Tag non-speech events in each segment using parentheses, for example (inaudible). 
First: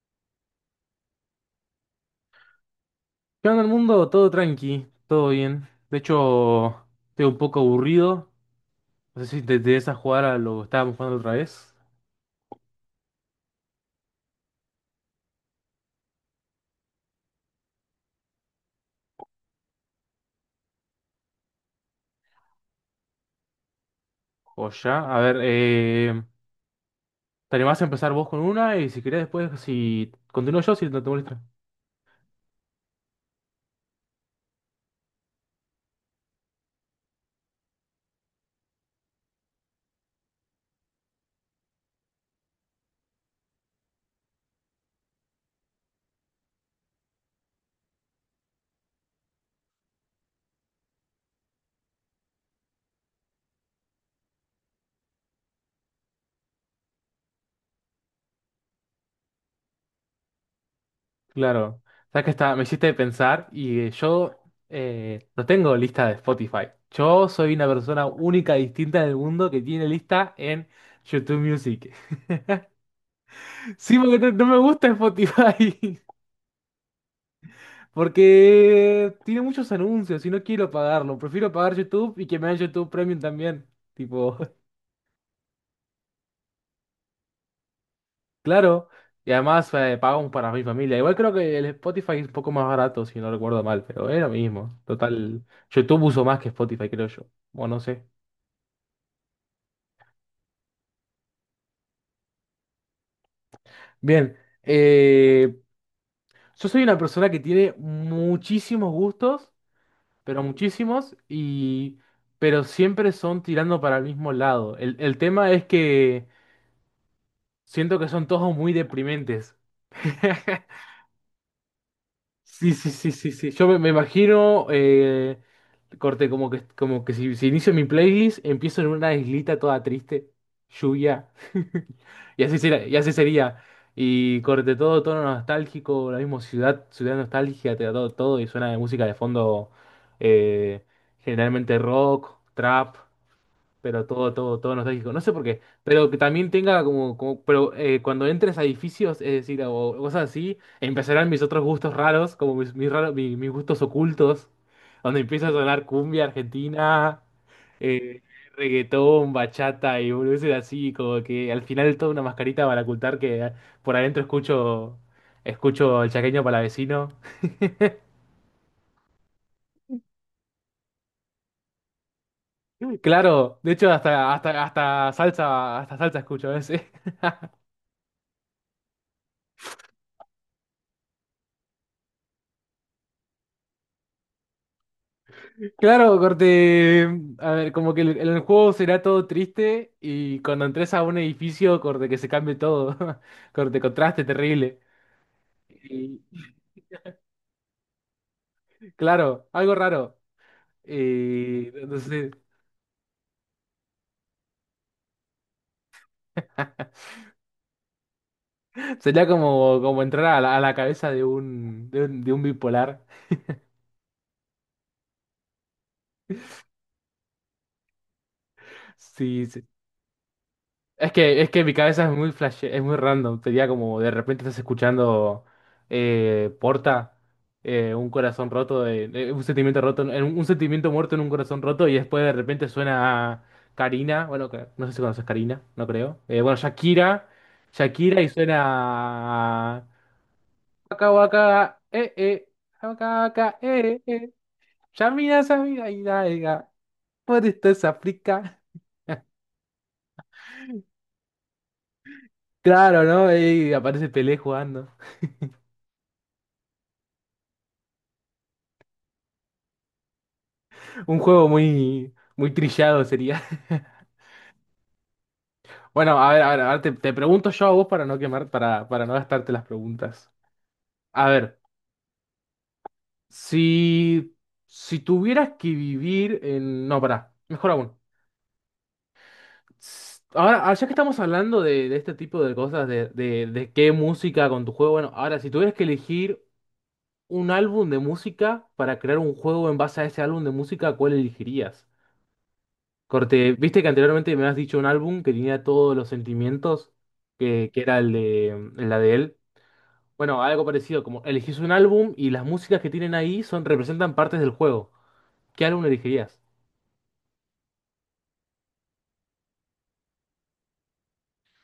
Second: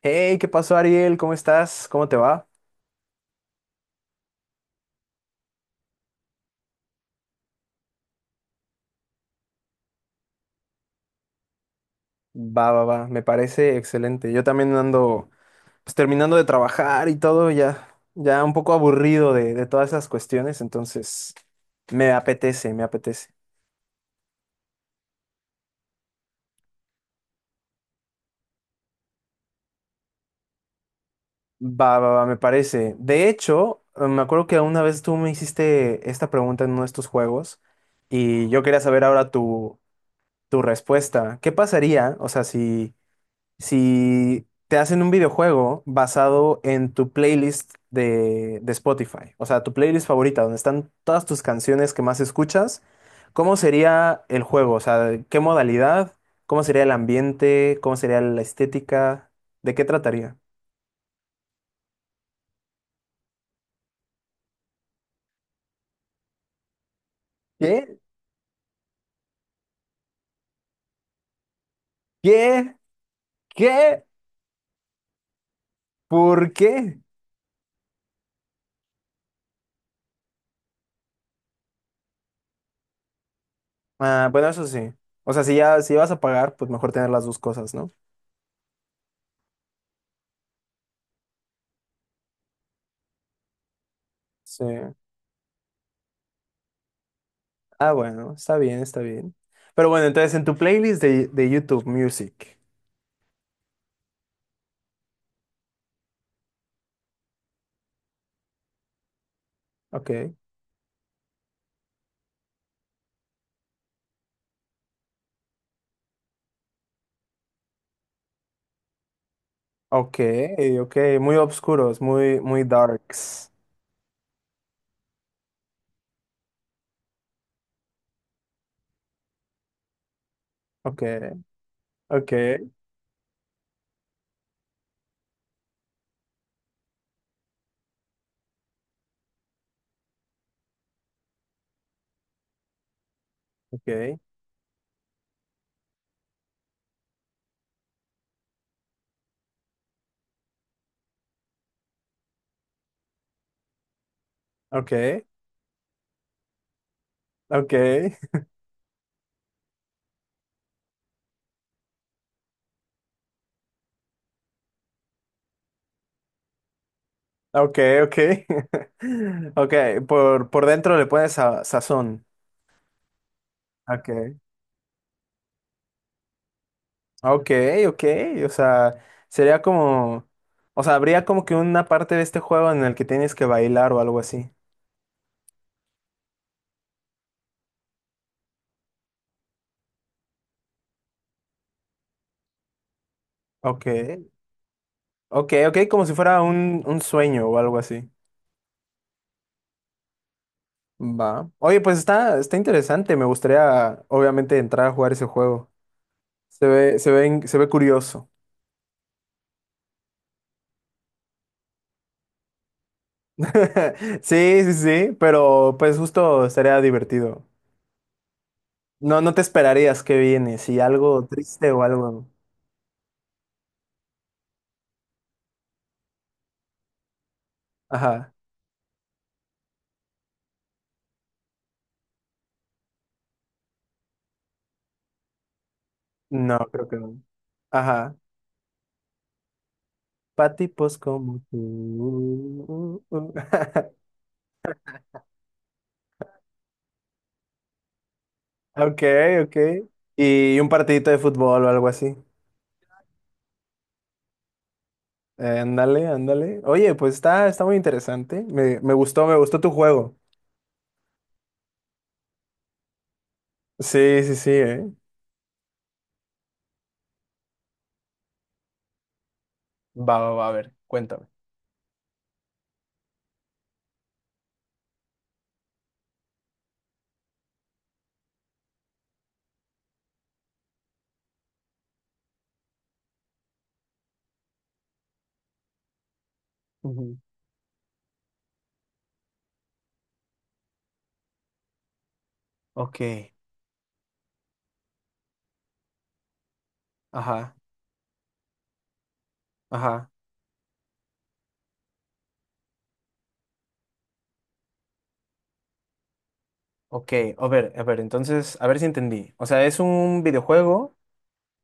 Hey, ¿qué pasó, Ariel? ¿Cómo estás? ¿Cómo te va? ¿Qué onda el mundo? Todo tranqui, todo bien. De hecho, estoy un poco aburrido. No sé si te interesa jugar a lo que estábamos jugando otra vez. Va, va, va, me parece excelente. Yo también ando pues terminando de trabajar y todo, ya, ya un poco aburrido de todas esas cuestiones, entonces me apetece, me apetece. O ya. A ver, te animás a empezar vos con una y si querés después, si continúo yo, si no te molesta. Va, va, va, me parece. De hecho, me acuerdo que una vez tú me hiciste esta pregunta en uno de estos juegos y yo quería saber ahora tu, tu respuesta. ¿Qué pasaría, o sea, si te hacen un videojuego basado en tu playlist de Spotify, o sea, tu playlist favorita, donde están todas tus canciones que más escuchas? ¿Cómo sería el juego? O sea, ¿qué modalidad? ¿Cómo sería el ambiente? ¿Cómo sería la estética? ¿De qué trataría? Claro. Sabes que está, me hiciste pensar y yo, no tengo lista de Spotify. Yo soy una ¿Qué? persona única, distinta en el mundo que tiene lista en YouTube Music. (laughs) ¿Qué? Sí, ¿Qué? porque no me gusta Spotify. ¿Por qué? Porque tiene muchos anuncios y no quiero pagarlo. Prefiero pagar YouTube y que me den YouTube Premium también. Ah, Tipo, bueno, eso (laughs) sí. O sea, si ya, si vas a pagar, pues mejor tener las dos cosas, ¿no? claro. Y además pagamos para mi familia. Igual creo que el Spotify es un poco más barato, si no recuerdo mal, pero es lo Sí. mismo. Total, YouTube uso más que Spotify, creo yo. Bueno, no Ah, sé. bueno, está bien, está bien. Pero bueno, entonces en tu playlist de YouTube Music. Bien, eh, yo soy una persona que tiene muchísimos gustos, Ok. pero muchísimos, y pero siempre son tirando para el mismo lado. El tema es que siento que son todos muy deprimentes. Ok, (laughs) ok. Muy oscuros, muy, muy Sí, sí, sí, sí, darks. sí. Me imagino, corte, como que si inicio mi playlist, empiezo en una islita toda triste, Ok, lluvia. (laughs) Y así ok, sería, y así sería. Y corte todo tono nostálgico, la misma ciudad, ciudad nostálgica, te da todo, todo, y suena de música de fondo, eh, generalmente rock, trap, pero ok, todo, todo, todo nostálgico. No sé por qué, pero que también tenga como, como pero cuando entres a edificios, es decir, o cosas así, empezarán mis otros gustos raros, como mis gustos ocultos, ok, donde empieza a sonar cumbia argentina, ok, eh, (laughs) reggaetón, bachata y boludeces así, como que al final toda una mascarita para ocultar que por adentro escucho el chaqueño para vecino. ok, ok. (laughs) Ok, por dentro le pones sa- sazón. Claro, de hecho Ok, hasta salsa escucho a veces. ok, ok. O sea, sería como. O sea, habría como que una parte de este juego en el que tienes que bailar o algo así. Claro, corte. A ver, como que el juego será todo triste y cuando entres a un edificio, corte, que se cambie todo. (laughs) Corte, Ok. contraste terrible. Ok, ok, como si Y, fuera un sueño o algo así. claro, algo raro. Va. Y, Oye, pues no sé, está, está interesante. Me gustaría, obviamente, entrar a jugar ese juego. Se ve, in- se ve curioso. sería como, como entrar a la cabeza de un, de un, de un bipolar. (laughs) Sí, sí, sí, pero pues justo estaría divertido. No, no te Sí, sí. esperarías que viene, si algo Es que triste mi o cabeza es algo. muy flash, es muy random. Sería como de repente estás escuchando Porta, un Ajá. corazón roto, un sentimiento roto, en- un sentimiento muerto en un corazón roto, y después de repente suena Karina, bueno, que no sé si conoces Karina, no creo. No, Bueno, creo que no. Shakira, Ajá. Shakira y suena Pa' tipos Waka Waka, como tú. Waka Waka, (laughs) eh. Yamina, Samira, Ida, Ida, por esto es África. Ok, ok. Y un partidito de fútbol o algo así. Claro, ¿no? Y aparece Pelé jugando. Ándale, ándale. Oye, pues está, está muy interesante. Me, me gustó tu juego. Un juego muy, muy trillado sería. (laughs) Sí, sí, sí, Bueno, a ver, a ver, a ver, te pregunto yo a vos para no quemar, para no gastarte las Va, va, preguntas. va, a ver, cuéntame. A ver, si, si tuvieras que vivir en... No, pará, mejor aún. S- ahora, ah, ya que estamos hablando de este tipo de cosas, de qué música con tu juego, bueno, ahora, si tuvieras que elegir Ujú. un álbum de música para crear un juego en base a ese álbum de música, ¿cuál elegirías? Ok, Corte, viste que anteriormente me has dicho un álbum que tenía todos los sentimientos, ajá, que era el de, el la de él. ajá, Bueno, algo parecido, como elegís un álbum y las músicas que tienen ahí son, representan partes del juego. ¿Qué álbum elegirías? ok. A ver, entonces, a ver si entendí. O sea, es un videojuego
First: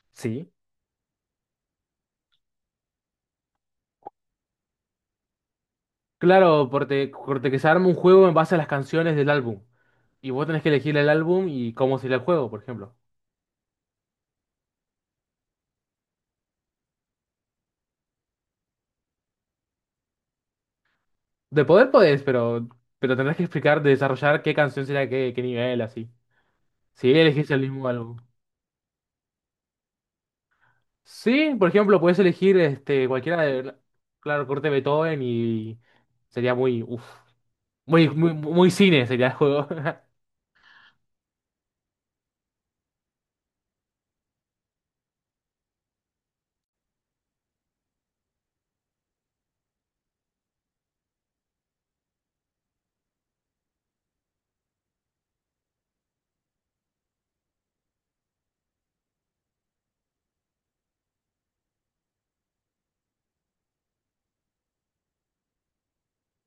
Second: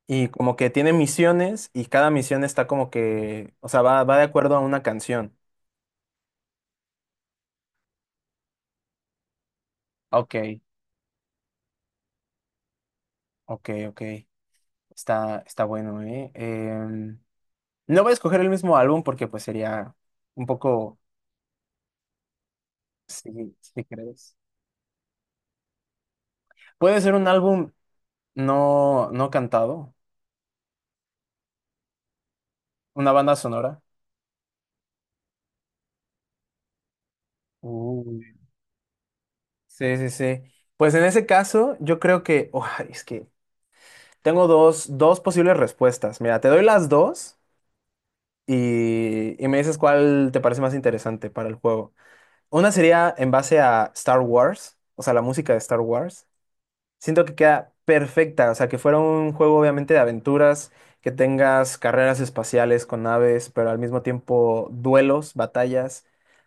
y Sí. como que tiene misiones y cada misión está como que, o sea, va, va de acuerdo a una canción. Claro, corte, corte que se arma un juego en base a las canciones del álbum. Y Ok, vos tenés que elegir el álbum y cómo sería el juego, por ejemplo. ok, ok. Está, está bueno, ¿eh? No voy a escoger el mismo álbum porque pues sería un poco, De poder podés, pero si, tendrás que explicar, si crees. desarrollar qué canción será qué, qué nivel, así. Puede Si ser un elegís el álbum mismo álbum. no, no cantado, Sí, por ejemplo, puedes elegir este, una banda cualquiera de, sonora. claro, corte Beethoven y sería muy, uf, muy, Uy. muy, muy cine sería el juego. Sí, sí, (laughs) sí. Pues en ese caso, yo creo que, oh, es que tengo dos, dos posibles respuestas. Mira, te doy las dos y me dices cuál te parece más interesante para el juego. Una sería en base a Star Wars, o sea, la música de Star Wars. Siento que queda perfecta, o sea, que fuera un juego obviamente de aventuras, que tengas carreras espaciales con naves, pero al mismo tiempo duelos, batallas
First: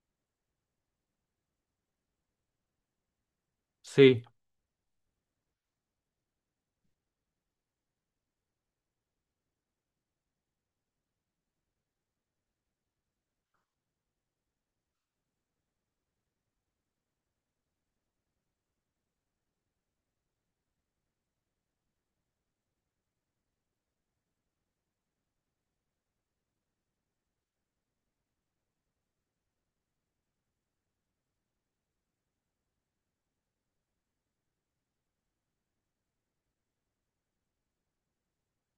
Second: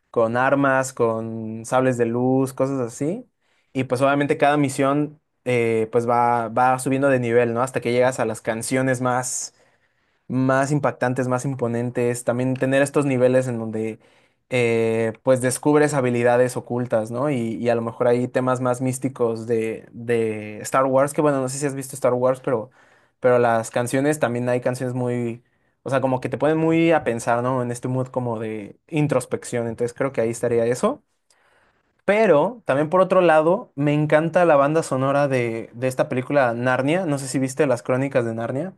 con armas, con sables de luz, cosas así. Y pues Sí, obviamente cada misión pues va, va subiendo de nivel, ¿no? Hasta que llegas a las canciones más más impactantes, más imponentes, también tener estos niveles en donde pues descubres habilidades ocultas, ¿no? Y a lo mejor hay temas más místicos de Star Wars, que bueno, no sé si has visto Star Wars, pero las canciones también hay canciones muy, o sea, como que te ponen muy a pensar, ¿no? En este mood como de introspección, entonces creo que ahí estaría eso. Pero también por otro lado, me encanta la banda sonora de esta película Narnia. No sé si viste las crónicas de Narnia.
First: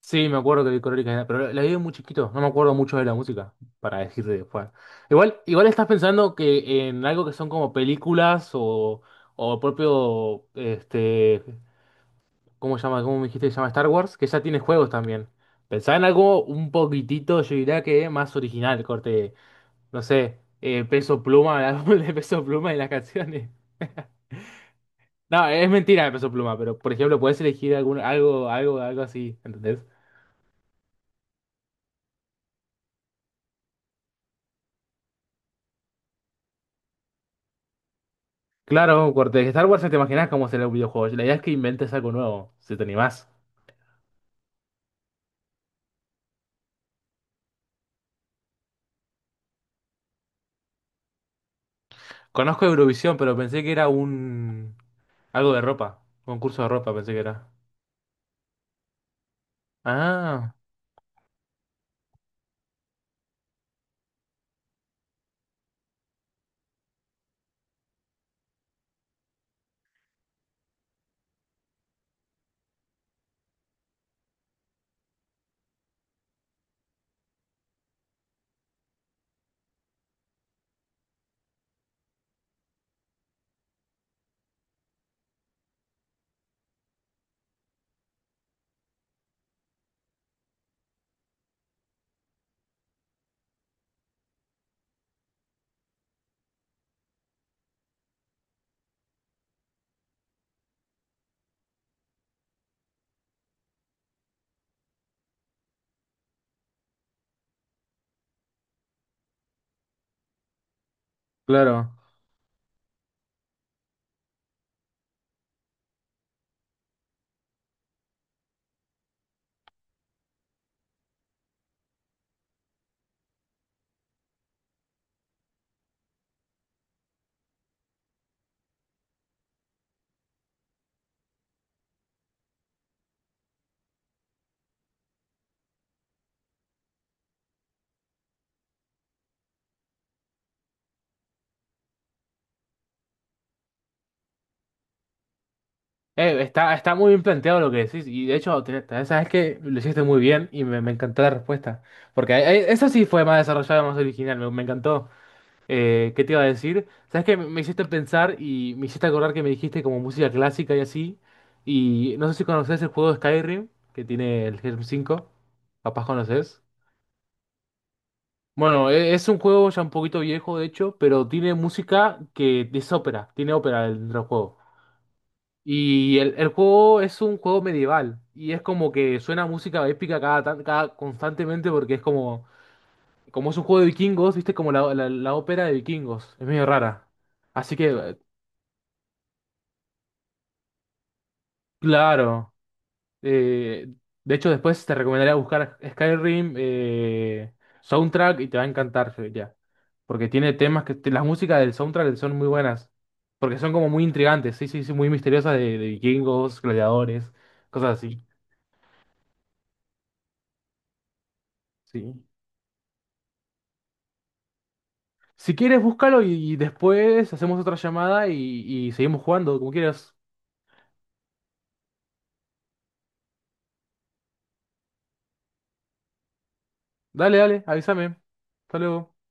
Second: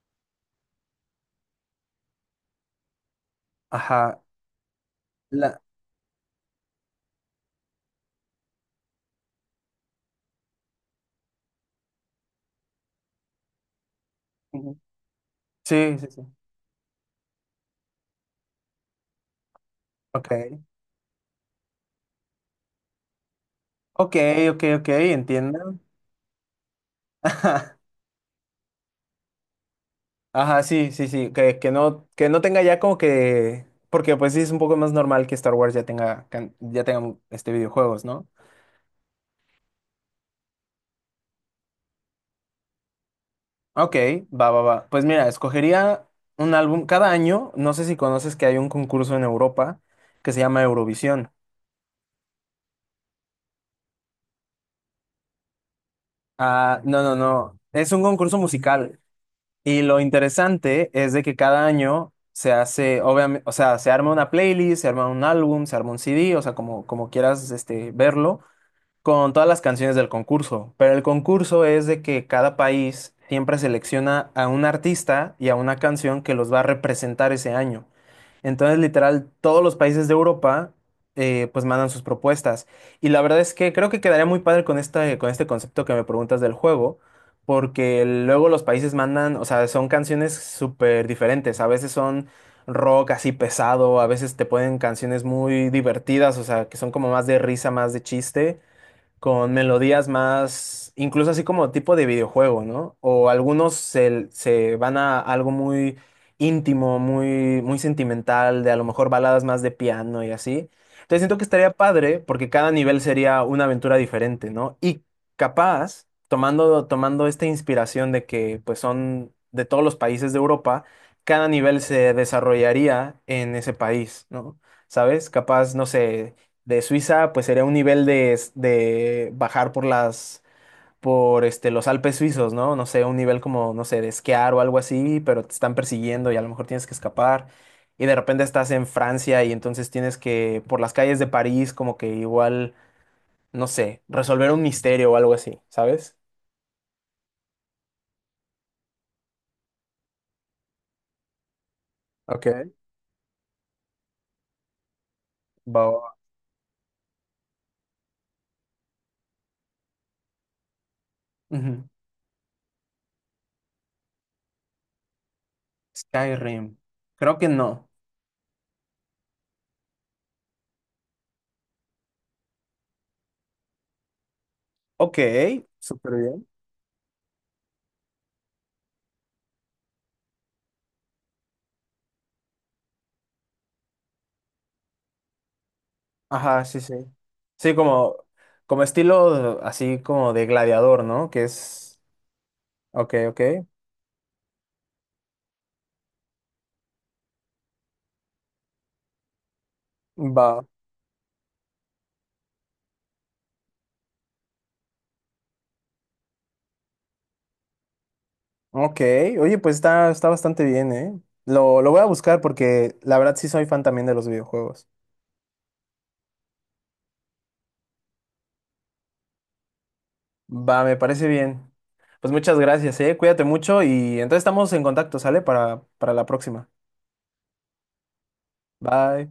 sí, me acuerdo que vi Crónicas de, pero la vi muy chiquito, no me acuerdo mucho de la música, para Ajá. decirte después. Igual, La, igual estás pensando que en algo que son como películas o propio, este, ¿cómo se llama? ¿Cómo me dijiste que se llama Star Wars? Que ya tiene juegos también. sí, Pensá en sí, sí. algo un poquitito, yo diría que más original, corte. No Ok. sé, Peso Pluma, el álbum (laughs) de Peso Pluma y las canciones. Ok, ok, ok, No, es entiendo. mentira de Peso Pluma, pero por ejemplo, (laughs) puedes elegir Ajá, algún, algo así, ¿entendés? ajá, sí, sí, sí. Que no tenga ya como que. Porque pues sí es un poco más normal que Star Wars ya tenga, can- ya tenga este videojuegos, ¿no? Claro, un corte, de Star Wars ya te imaginas cómo será un videojuego. La idea es que inventes algo nuevo, si te animás. Ok, va, va, va. Pues mira, escogería un álbum. Cada año, no sé si conoces que hay un concurso en Europa que se llama Eurovisión. Conozco Eurovisión, pero pensé que era un algo de ropa, concurso de Ah, ropa no, pensé no, que era. no. Es un concurso musical. Y lo Ah, interesante es de que cada año se hace, obviamente, o sea, se arma una playlist, se arma un álbum, se arma un CD, o sea, como, como quieras este, verlo, con todas las canciones del concurso, pero el concurso es de que cada país siempre selecciona a un artista y a una canción que los va a representar ese año. Entonces, literal, todos los países de Europa pues mandan sus propuestas. Y la verdad es que creo que quedaría muy padre con este concepto que me preguntas del juego, porque luego los países mandan, o sea, son canciones súper diferentes. A veces son rock así pesado, a veces te ponen canciones muy divertidas, o sea, que son como más de risa, más de chiste con melodías más, incluso así como tipo de videojuego, ¿no? O algunos se, se van a algo muy íntimo, muy, muy sentimental, de a lo mejor baladas más de piano y así. Entonces siento que estaría claro. padre porque cada nivel sería una aventura diferente, ¿no? Y capaz, tomando, tomando esta inspiración de que pues son de todos los países de Europa, cada nivel se desarrollaría en ese país, ¿no? ¿Sabes? Capaz, no sé de Suiza, pues sería un nivel de, s- de bajar por las, por este, los Alpes suizos, ¿no? No sé, un nivel como, no sé, de esquiar o algo así, pero te están persiguiendo y a lo mejor tienes que escapar. Y de repente estás en Francia y entonces tienes que, por las calles de París, como que igual, no sé, resolver un misterio o algo así, ¿sabes? Está, está muy bien planteado lo que decís. Y de hecho, te- te- sabes que lo hiciste muy bien y me encantó la respuesta. Porque Ok, eso sí fue más desarrollado, más original. Me encantó. Bao- ¿Qué te iba a decir? Sabes que me hiciste pensar y me hiciste acordar que me dijiste como música clásica y así. Ujú. Y no sé si conoces el juego de Skyrim que tiene el Helm 5. Capaz conoces. Skyrim. Creo que no. Bueno, e- es un juego ya un poquito viejo, de hecho, pero tiene música que es ópera. Tiene ópera dentro del juego. Ok. Súper Y el, bien. el juego es un juego medieval. Y es como que suena música épica cada, tan- cada constantemente porque es como. Como es un juego de vikingos, viste como la ópera de vikingos. Es Ajá, medio sí, sí. rara. Sí, Así que como, como estilo así como de gladiador, ¿no? Que es. claro. Ok, ok. eh, de hecho, después te recomendaría buscar Skyrim, soundtrack y te va a encantar, ya. Porque tiene Va. temas que las músicas del soundtrack son muy buenas. Porque son como muy intrigantes, sí, sí, sí, muy misteriosas de vikingos, gladiadores, cosas así. Ok. Oye, pues está, está bastante bien, ¿eh? Lo voy a Sí. buscar porque la verdad sí soy fan también de los videojuegos. Si quieres, búscalo y después hacemos otra llamada y seguimos jugando, como quieras. Va, me parece bien. Pues muchas gracias, ¿eh? Cuídate mucho y entonces estamos en contacto, ¿sale? Para la próxima. Dale, dale, avísame. Hasta luego. Bye.